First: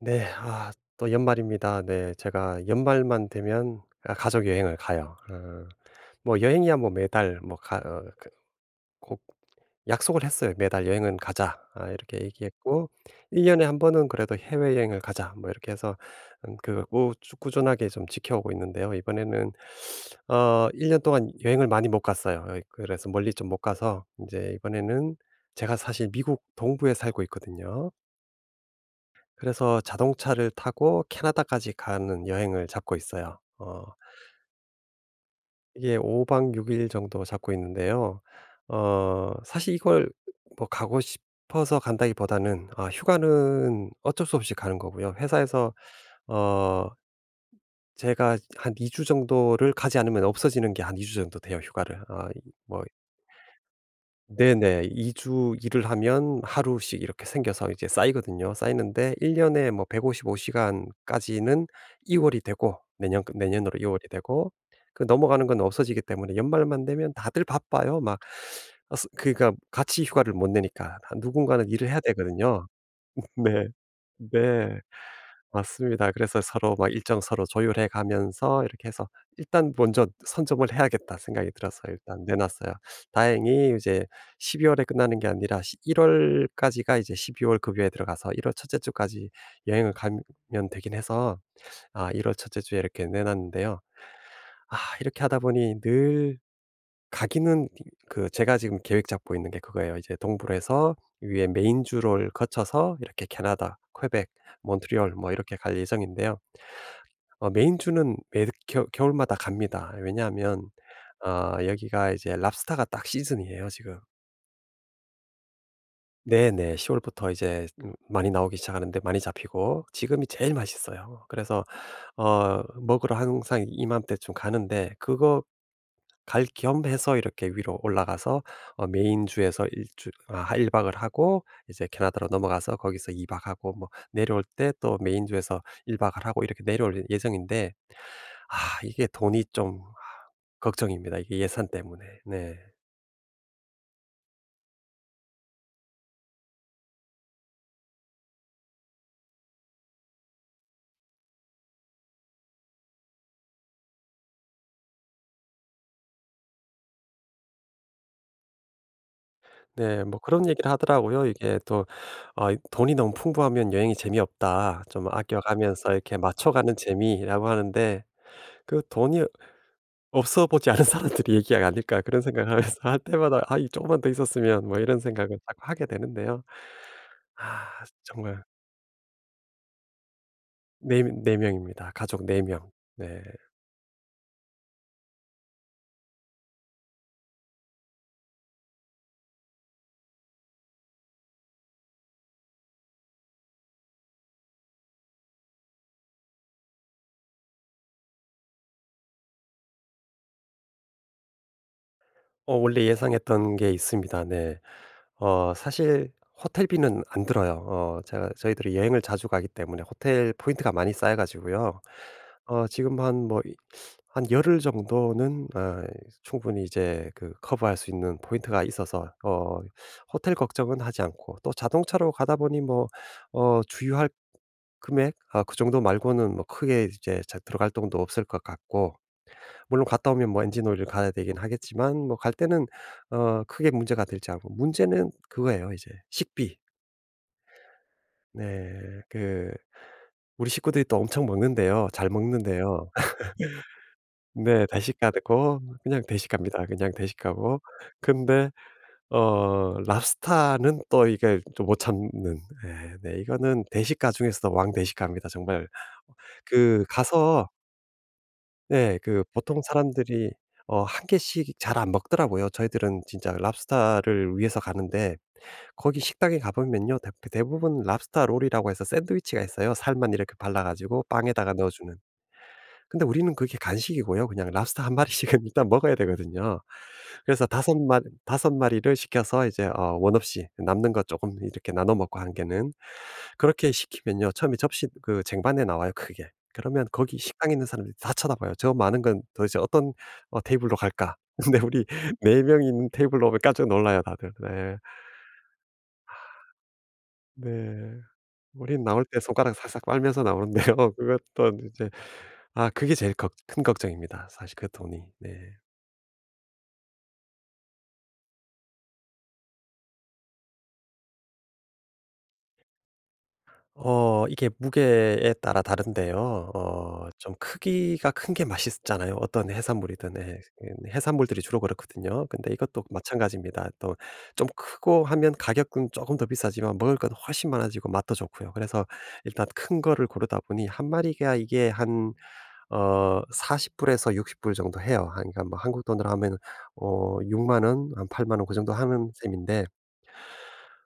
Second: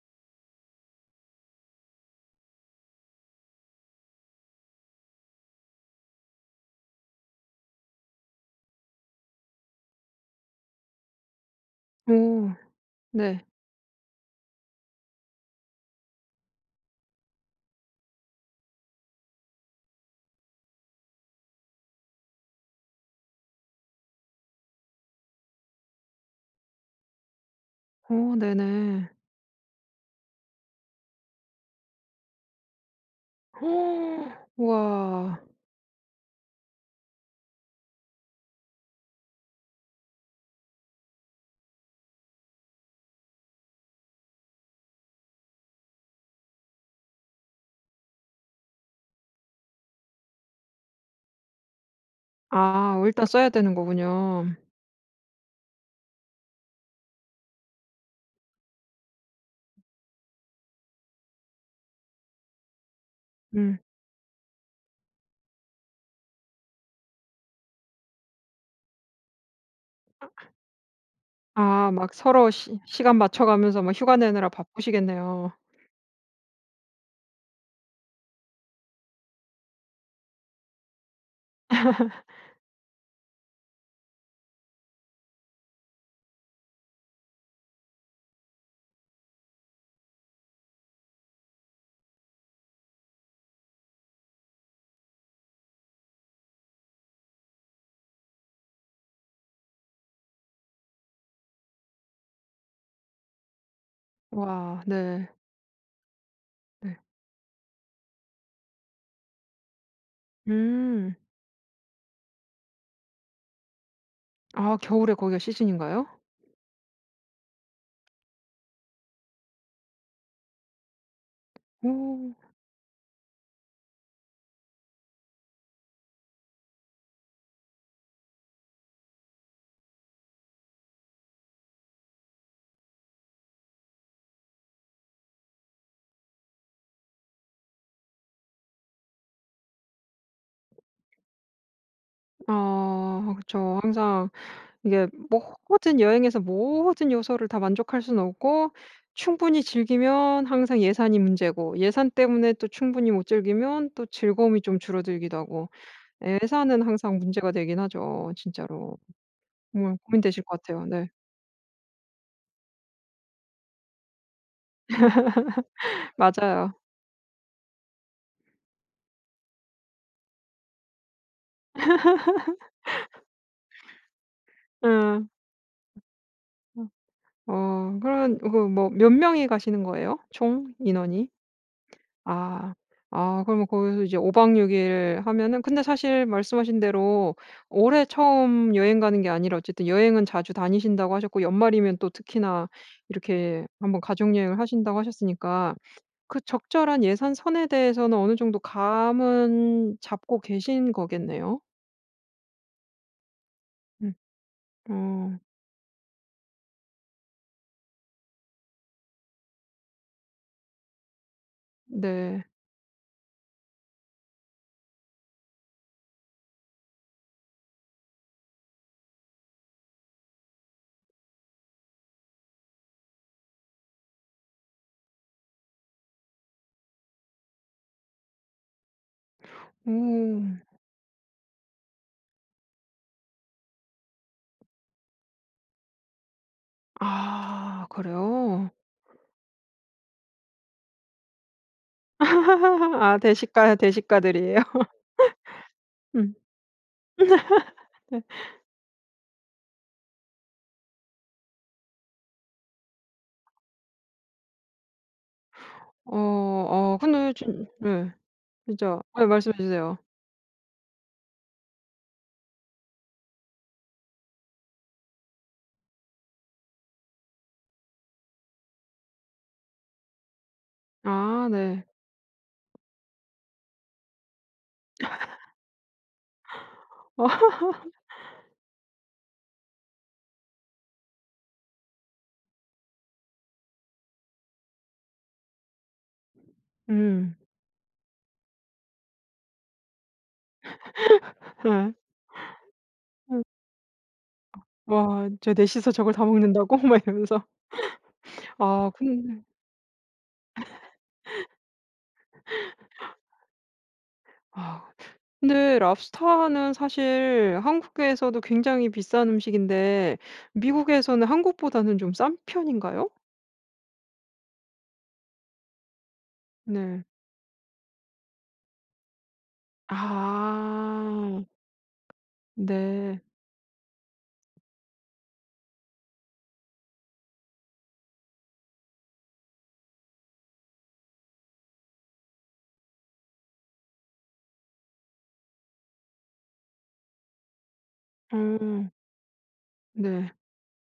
네. 또 연말입니다. 네. 제가 연말만 되면 가족 여행을 가요. 뭐 여행이야, 뭐 매달 뭐 가 어 그 꼭 약속을 했어요. "매달 여행은 가자." 이렇게 오. 얘기했고, 네. "1년 년에 한 번은 그래도 해외여행을 가자." 뭐 이렇게 해서 그걸 꾸 쭉 꾸준하게 좀 지켜오고 있는데요. 이번에는 1년 년 동안 여행을 많이 못 갔어요. 그래서 멀리 좀 못 가서 이제 이번에는 제가 사실 미국 동부에 살고 있거든요. 오, 네네. 그래서 자동차를 타고 캐나다까지 가는 여행을 잡고 있어요. 우와. 이게 5박 6일 정도 잡고 있는데요. 사실 이걸 뭐 가고 싶어서 간다기보다는 휴가는 어쩔 수 없이 가는 거고요. 회사에서 어 제가 한 2주 정도를 가지 않으면 없어지는 게 한 2주 정도 돼요 휴가를. 아이뭐 아 어, 일단 써야 되는 거군요. 네네. 2주 일을 하면 하루씩 이렇게 생겨서 이제 쌓이거든요. 쌓이는데 1년 년에 뭐 155시간 시간까지는 2월 월이 되고, 내년으로 음. 2월 월이 되고 그 넘어가는 건 없어지기 때문에 연말만 되면 다들 바빠요. 막 아, 스 그러니까 같이 휴가를 못 내니까. 누군가는 일을 아 해야 막 서로 되거든요. 시 시간 맞춰 네. 가면서 막 휴가 내느라 네. 바쁘시겠네요. 맞습니다. 그래서 서로 막 일정 서로 조율해 가면서 이렇게 해서 '일단 먼저 선점을 해야겠다.' 생각이 들어서 일단 내 놨어요. 다행히 이제 12월 월에 끝나는 게 아니라 시 1월 월까지가 이제 12월 급여에 들어가서 1월 첫째 주까지 여행을 가면 되긴 해서 1월 월 첫째 주에 이렇게 내 놨는데요. 이렇게 하다 보니 늘 가기는 제가 지금 계획 잡고 있는 게 그거예요. 이제 동부에서 위에 메인주를 거쳐서 이렇게 캐나다, 퀘벡, 와 몬트리올 네. 뭐 이렇게 갈 예정인데요. 네. 메인주는 매 겨 겨울마다 갑니다. 왜냐하면 음. 여기가 이제 랍스터가 딱 시즌이에요 지금. 아 겨울에 거기가 시즌인가요? 네네. 10월 월부터 이제 많이 나오기 시작하는데, 많이 잡히고 지금이 제일 맛있어요. 그래서 오. 먹으러 항상 이맘때쯤 가는데, 그거 갈 겸해서 이렇게 위로 올라가서 메인 주에서 1 주아 일 박을 하고 이제 캐나다로 넘어가서 거기서 2박 하고, 뭐 내려올 때 또 메인 주에서 1박 박을 하고 이렇게 내려올 예정인데, 이게 돈이 좀, 걱정입니다, 이게 예산 때문에. 네. 아 그쵸. 항상 이게 모든 여행에서 모든 요소를 다 만족할 수는 없고 충분히 즐기면 항상 예산이 문제고 예산 때문에 또 충분히 못 즐기면 또 즐거움이 좀 줄어들기도 하고 예산은 항상 문제가 되긴 하죠 진짜로. 정말 네. 뭐 고민되실 그런 것 얘기를 같아요. 네. 하더라고요. 이게 또 이 "돈이 너무 풍부하면 여행이 재미없다. 좀 아껴 가면서 이렇게 맞춰가는 맞아요. 재미."라고 하는데, 그 돈이 없어 보지 않은 사람들이 얘기가 아닐까 그런 생각을 하면서, 할 때마다 '아 이 조금만 더 있었으면.' 뭐 이런 예. 생각을 자꾸 하게 되는데요. 어 그런 정말. 그 뭐 몇 명이 가시는 거예요? 총 4명 인원이? 명입니다. 가족 4명 명. 아. 네. 아 그러면 거기서 이제 5박 6일 하면은 근데 사실 말씀하신 대로 올해 처음 여행 가는 게 아니라 어쨌든 여행은 자주 다니신다고 하셨고 연말이면 또 특히나 이렇게 한번 가족 여행을 하신다고 하셨으니까 그 적절한 예산 선에 대해서는 어느 정도 감은 잡고 계신 거겠네요. 원래 예상했던 게 음. 있습니다. 네. 어 사실 호텔비는 안 들어요. 어 제가 저희들이 여행을 자주 가기 때문에 호텔 포인트가 많이 쌓여 가지고요. 네. 지금 한, 뭐 한 열흘 정도는 충분히 이제 그 커버할 수 있는 포인트가 있어서 호텔 걱정은 하지 않고, 또 자동차로 가다 보니 뭐 주유할 금액 그 정도 말고는 뭐 크게 이제 자 들어갈 돈도 없을 것 같고, 물론 갔다 오면 뭐 음. 엔진 오일을 갈아야 되긴 하겠지만 뭐 갈 때는 크게 문제가 되지 않고, 문제는 그거예요 이제, 식비. 아 네. 그래요? 그 우리 식구들이 또 엄청 먹는데요. 잘 먹는데요. 아 대식가, 대식가들이에요? 네. 대식 가고 그냥 대식 음. 갑니다. 그냥 대식 가고. 네. 근데 랍스타는 또 이게 좀 못 참는. 예 네 네, 이거는 대식가 중에서도 왕대식가입니다. 정말 어, 어 그 어 근데 가서, 진 네. 네. 그죠. 그 네, 말씀해 보통 주세요. 사람들이 한 개씩 잘 안 먹더라고요. 저희들은 진짜 랍스타를 위해서 가는데, 거기 식당에 가 보면요. 대 대부분 랍스터 롤이라고 해서 샌드위치가 있어요. 살만 이렇게 발라 가지고 아 빵에다가 네. 넣어주는. 근데 우리는 그게 간식이고요. 그냥 랍스터 한 마리씩은 일단 먹어야 되거든요. 그래서 어 다섯 마리 섯 마리를 시켜서 이제 원 없이 남는 거 조금 이렇게 나눠 먹고, 한 개는. 그렇게 시키면요. 처음에 접시 그 쟁반에 나와요 그게. 그러면 거기 음. 식당에 있는 사람들이 다 쳐다봐요. '저 많은 건 도대체 어떤 테이블로 갈까?' 근데 우리 예. 4명이 있는 테이블로 오면 음. 깜짝 놀라요 다들. 네. "와 진짜 넷이서 저걸 다 먹는다고?" 막 이러면서. 네. 우린 아 나올 때 근데 손가락 살짝 빨면서 나오는데요. 그것도 이제, 그게 제일 걱 큰 걱정입니다 사실, 그 아 돈이. 네. 근데 랍스타는 사실 한국에서도 굉장히 비싼 음식인데 미국에서는 한국보다는 좀 싼 편인가요? 이게 무게에 따라 다른데요. 어 네. 좀 크기가 큰 게 맛있잖아요, 어떤 해산물이든. 예. 예, 해산물들이 아. 주로 그렇거든요. 근데 이것도 네. 마찬가지입니다. 또 좀 크고 하면 가격은 조금 더 비싸지만 먹을 건 훨씬 많아지고 맛도 좋고요. 그래서 일단 큰 거를 고르다 보니 한 마리가 이게 한 40 불에서 60불 정도 해요. 한 그러니까 뭐 한국 돈으로 하면어6 만 원, 한 8 만원 그 정도 음. 하는 셈인데, 네.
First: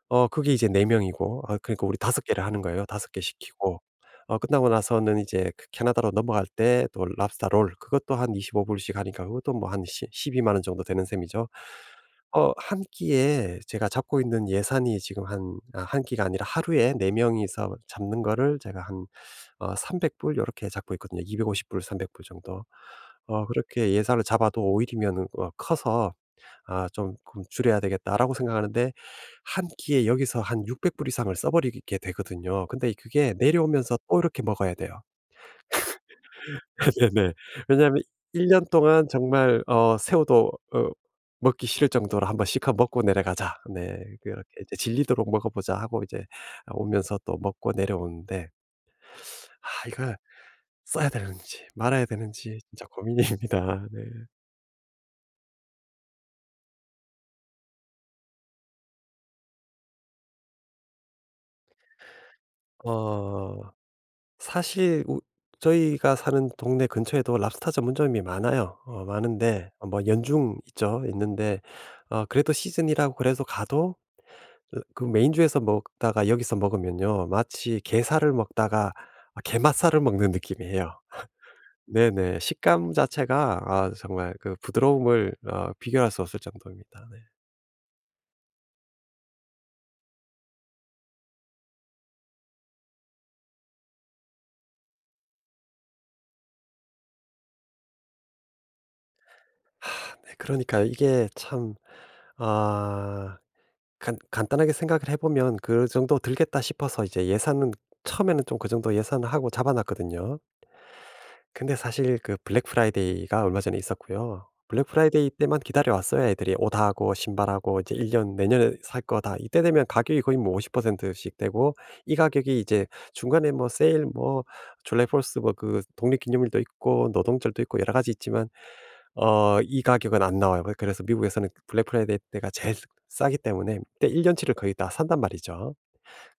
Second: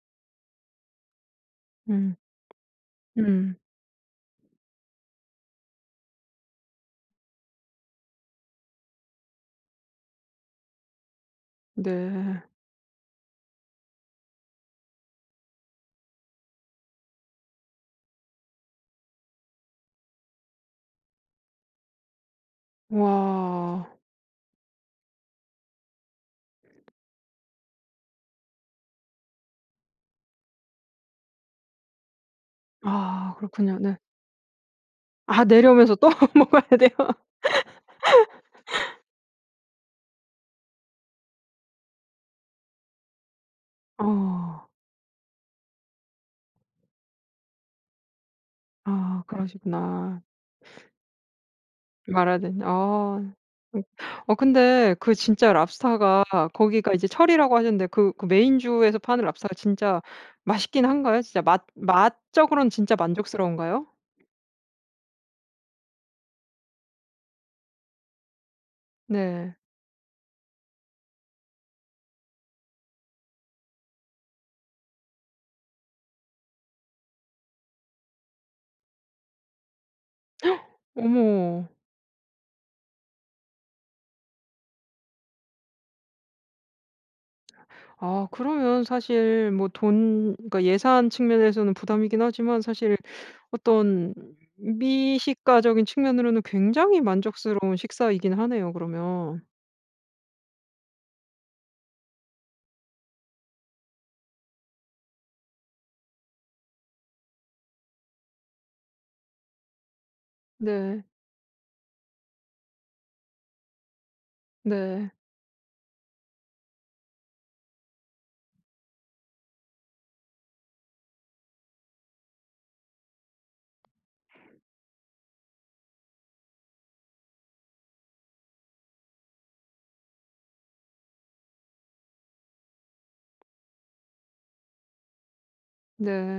그게 이제 4명 명이고, 그러니까 우리 음. 다섯 개를 하는 거예요. 5개 음. 시키고 끝나고 나서는 이제 그 캐나다로 넘어갈 때 또 랍스터 롤, 그것도 한 25 불씩 하니까 그것도 뭐 한 시 1 2만원 정도 되는 셈이죠. 네. 한 끼에 제가 잡고 있는 예산이 지금 한, 한 끼가 아니라 하루에 4명 명이서 잡는 거를 제가 한 300불 요렇게 잡고 있거든요. 250불 300불 정도. 와. 그렇게 예산을 잡아도 오일이면 커서 '아 좀 그럼 줄여야 되겠다.'라고 생각하는데, 한 끼에 여기서 한 600불 이상을 써 버리게 되거든요. 근데 그게 아 그렇군요. 네. 내려오면서 또 이렇게 먹어야 돼요. 아 내려오면서 또 먹어야 돼요? 네네. 왜냐하면 1년 동안 정말 새우도 먹기 싫을 정도로 "한번 실컷 먹고 내려가자." 네. 그렇게 어. 이제 "질리도록 먹어 보자." 하고 이제 오면서 또 먹고 내려오는데, 아 네. 이걸 그러시구나. 써야 되는지 말아야 말아야 되는지 된, 진짜 아. 음. 고민입니다. 네. 어 근데 그 진짜 랍스타가 거기가 이제 철이라고 하셨는데 그 그 메인 주에서 파는 랍스타가 진짜 맛있긴 한가요? 진짜 맛 맛적으로는 진짜 어. 만족스러운가요? 사실 우 저희가 사는 동네 근처에도 랍스터 전문점이 많아요. 네. 많은데 뭐 연중 있죠. 있는데 그래도 시즌이라고 그래서 가도, 그 메인주에서 먹다가 여기서 먹으면요, 마치 게살을 먹다가 게맛살을 먹는 느낌이에요. 어머. 네네. 식감 자체가 정말 그 부드러움을 비교할 수 없을 정도입니다. 네. 아 그러면 사실 뭐 돈 그러니까 예산 측면에서는 부담이긴 하지만 사실 어떤 미식가적인 측면으로는 굉장히 만족스러운 식사이긴 하네요 그러면. 네, 그러니까 이게 참아, 간 간단하게 생각을 해 보면 그 정도 들겠다 싶어서 이제 예산은 처음에는 좀 그 정도 예산을 하고 잡아 놨거든요. 네. 근데 사실 그 블랙 프라이데이가 얼마 전에 있었고요. 블랙 네. 프라이데이 때만 기다려 왔어요. 애들이 옷하고 신발하고 이제 1년 내년에 살 거다, 이때 되면 가격이 거의 뭐 50%씩 되고. 이 가격이 이제 중간에 뭐 세일, 뭐 줄라이 포스, 뭐 그 독립기념일도 있고 노동절도 있고 여러 가지 있지만 이 가격은 안 나와요. 그래서 미국에서는 블랙 프라이데이 때가 제일 싸기 때문에 그때 1년치 년치를 거의 다 산단 말이죠.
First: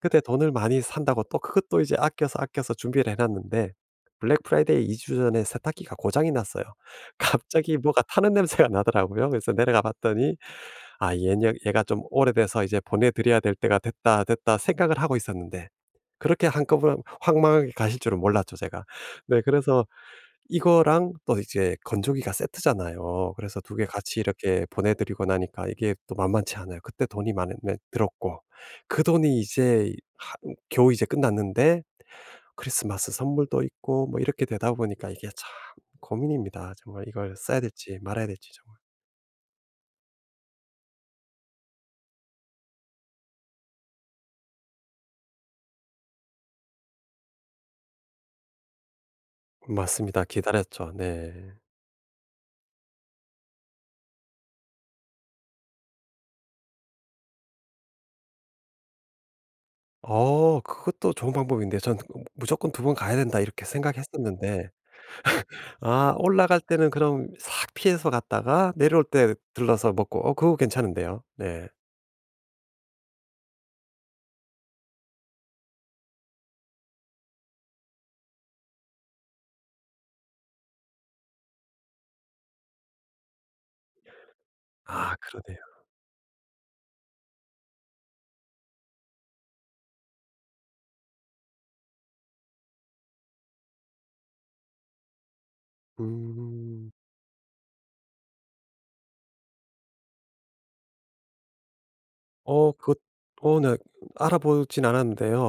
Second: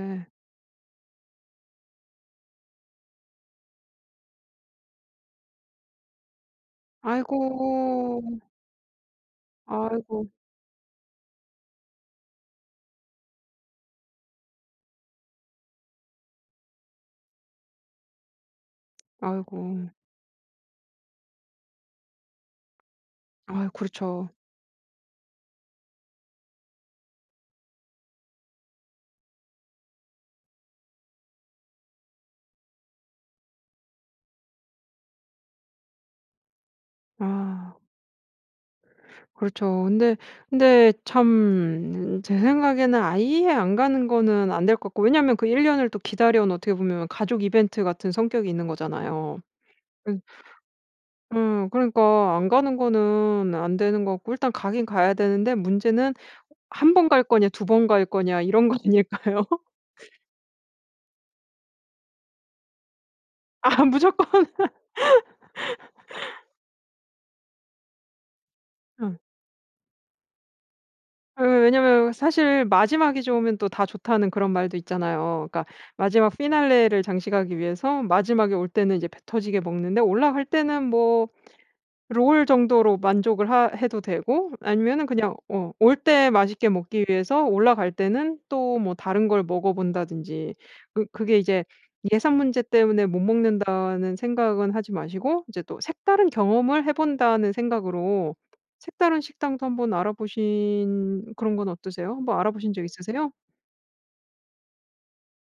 그때 돈을 많이 산다고 또 그것도 이제 아껴서 아껴서 준비를 해 놨는데 블랙 프라이데이 2주 전에 세탁기가 고장이 났어요. 갑자기 뭐가 아이고. 타는 냄새가 나더라고요. 그래서 내려가 아이고. 봤더니 '아 얘 얘가 좀 오래돼서 이제 보내 드려야 될 때가 됐다, 됐다.' 생각을 하고 있었는데, 그렇게 한꺼번에 황망하게 가실 줄은 몰랐죠, 제가. 네, 아이고. 그래서 이거랑 또 이제 건조기가 세트잖아요. 그래서 아이 2개 같이 그렇죠. 이렇게 보내 드리고 나니까 이게 또 만만치 않아요. 그때 돈이 많이, 네, 들었고, 그 돈이 이제 하 겨우 이제 끝났는데 크리스마스 선물도 있고 뭐 이렇게 되다 보니까 이게 참 고민입니다. 정말 이걸 써야 아 될지 말아야 될지, 정말. 그렇죠. 근데 근데 참 제 생각에는 아예 안 가는 거는 안 될 것 같고 왜냐하면 그 1 년을 또 기다려온 어떻게 보면 가족 이벤트 같은 성격이 있는 거잖아요. 그 맞습니다. 기다렸죠. 네. 그러니까 안 가는 거는 안 되는 것 같고 일단 가긴 가야 되는데 문제는 한 번 갈 거냐 두 번 갈 거냐 이런 거 아닐까요? 그것도 좋은 방법인데 전 그 '무조건 두 번 가야 된다.' 이렇게 아 무조건. 생각했었는데 올라갈 때는 그럼 싹 피해서 갔다가 내려올 때 들러서 먹고, 그거 괜찮은데요. 예 네. 왜냐면 사실 마지막이 좋으면 또 다 좋다는 그런 말도 있잖아요. 그러니까 마지막 피날레를 장식하기 위해서 마지막에 올 때는 이제 배 터지게 먹는데 올라갈 때는 뭐 롤 정도로 만족을 하 해도 되고 아니면은 그냥 그러네요. 어 올 때 맛있게 먹기 위해서 올라갈 때는 또 뭐 다른 걸 먹어 본다든지 그 그게 이제 예산 문제 때문에 못 먹는다는 생각은 하지 마시고 이제 또 '색다른 경험을 음. 해 본다.'는 생각으로 색다른 식당도 한번 알아보신 그런 건 어떠세요? 한번 어 알아보신 적 그것 있으세요? 어 네. 알아보진 않았는데요.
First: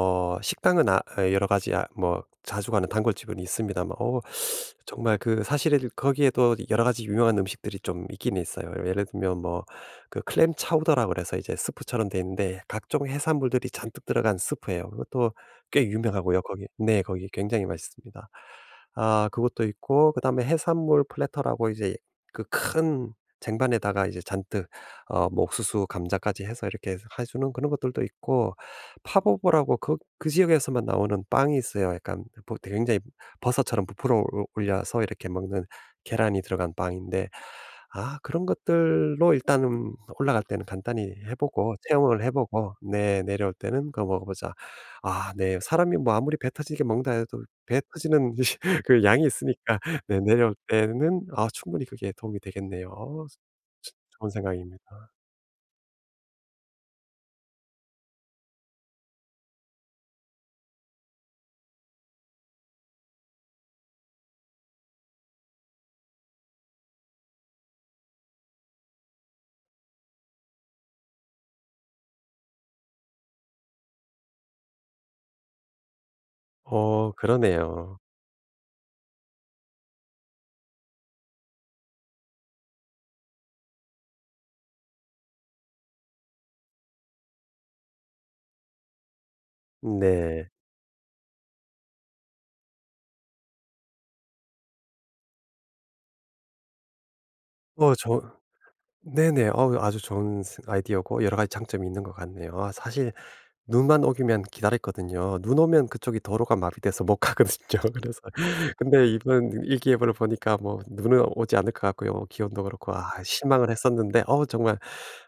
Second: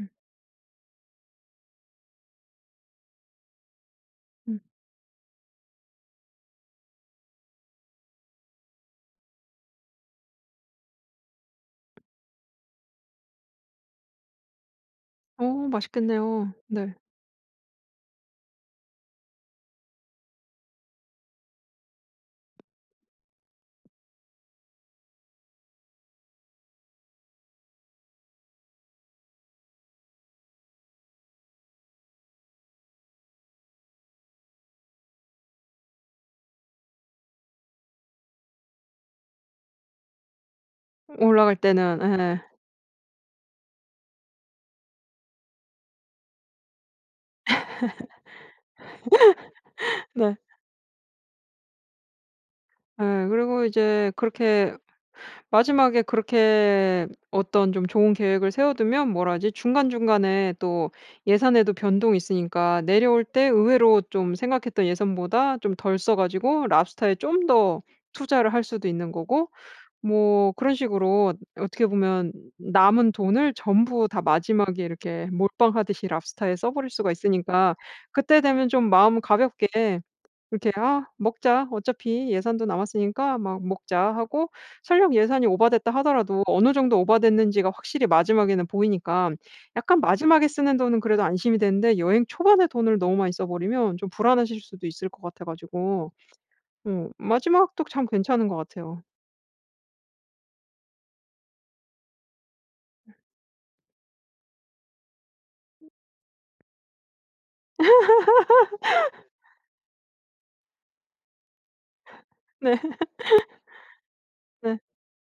음 식당은 여러 가지, 뭐 자주 가는 단골집은 있습니다만. 음. 정말 그 사실 거기에도 여러 가지 유명한 음식들이 좀 있긴 있어요. 예를 들면 뭐 그 클램 차우더라 그래서 이제 스프처럼 돼 있는데 각종 해산물들이 잔뜩 들어간 스프예요. 그것도 오, 꽤 유명하고요, 맛있겠네요. 거기 네. 네 거기 굉장히 맛있습니다. 그것도 있고 그다음에 해산물 플래터라고 이제 그 큰 쟁반에다가 이제 잔뜩 뭐 옥수수, 감자까지 해서 이렇게 해 주는 그런 것들도 있고, 파보보라고, 그 지역에서만 나오는 빵이 있어요. 약간 보 굉장히 버섯처럼 부풀어 올 올려서 이렇게 먹는 계란이 들어간 빵인데, 그런 것들로 일단은 올라갈 때는 간단히 해 올라갈 보고 때는 체험을 해 예. 보고, 네, 내려올 때는 그거 먹어 보자. 네. 사람이 뭐 아무리 배 터지게 먹는다 해도 배 터지는 그 양이 있으니까, 네, 네. 내려올 때는 충분히 그게 도움이 되겠네요. 예. 그리고 이제 좋은 그렇게 생각입니다. 마지막에 그렇게 어떤 좀 좋은 계획을 세워두면 뭐라 하지? 중간중간에 또 예산에도 변동이 있으니까 내려올 때 의외로 좀 생각했던 예산보다 좀 덜 써 가지고 랍스타에 좀 더 투자를 할 수도 있는 거고 뭐 그런 식으로 어떻게 보면 남은 돈을 전부 다 마지막에 이렇게 몰빵하듯이 랍스타에 써 버릴 수가 있으니까 그러네요. 그때 되면 좀 마음 가볍게 이렇게 "아 먹자. 어차피 예산도 남았으니까 막 먹자." 하고 설령 예산이 오바됐다 하더라도 어느 정도 오바됐는지가 확실히 마지막에는 보이니까 약간 마지막에 네. 쓰는 돈은 그래도 안심이 되는데 여행 초반에 돈을 너무 많이 써 버리면 좀 불안하실 수도 있을 것 같아 가지고 어 마지막도 어 참 저 괜찮은 것 같아요. 네네. 아주 좋은 스 아이디어고 여러 가지 장점이 있는 것 같네요. 사실 눈만 오기면 기다렸거든요. 눈 오면 그쪽이 도로가 마비돼서 못 가거든요. 그래서 근데 이번 일기예보를 보니까 뭐 눈은 오지 않을 것 같고요. 기온도 네. 그렇고 실망을 했었는데 정말, 네.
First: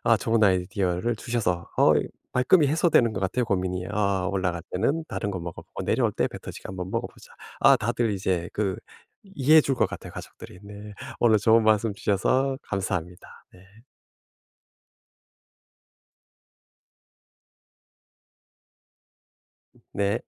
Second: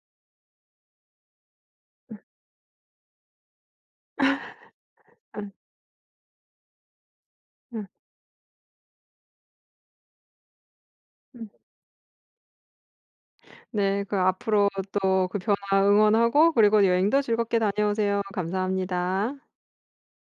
좋은 아이디어를 주셔서 말끔히 해소되는 것 같아요 고민이. '아 올라갈 때는 다른 거 네, 먹어 보고 내려올 때 배터지게 한번 먹어 보자.' 네. 다들 이제 그 이해해 줄 것 같아요, 가족들이. 네. 오늘 음. 좋은 말씀 주셔서 감사합니다. 네. 네. 그 앞으로 또 그 변화 응원하고 그리고 여행도 즐겁게 다녀오세요. 감사합니다. 네.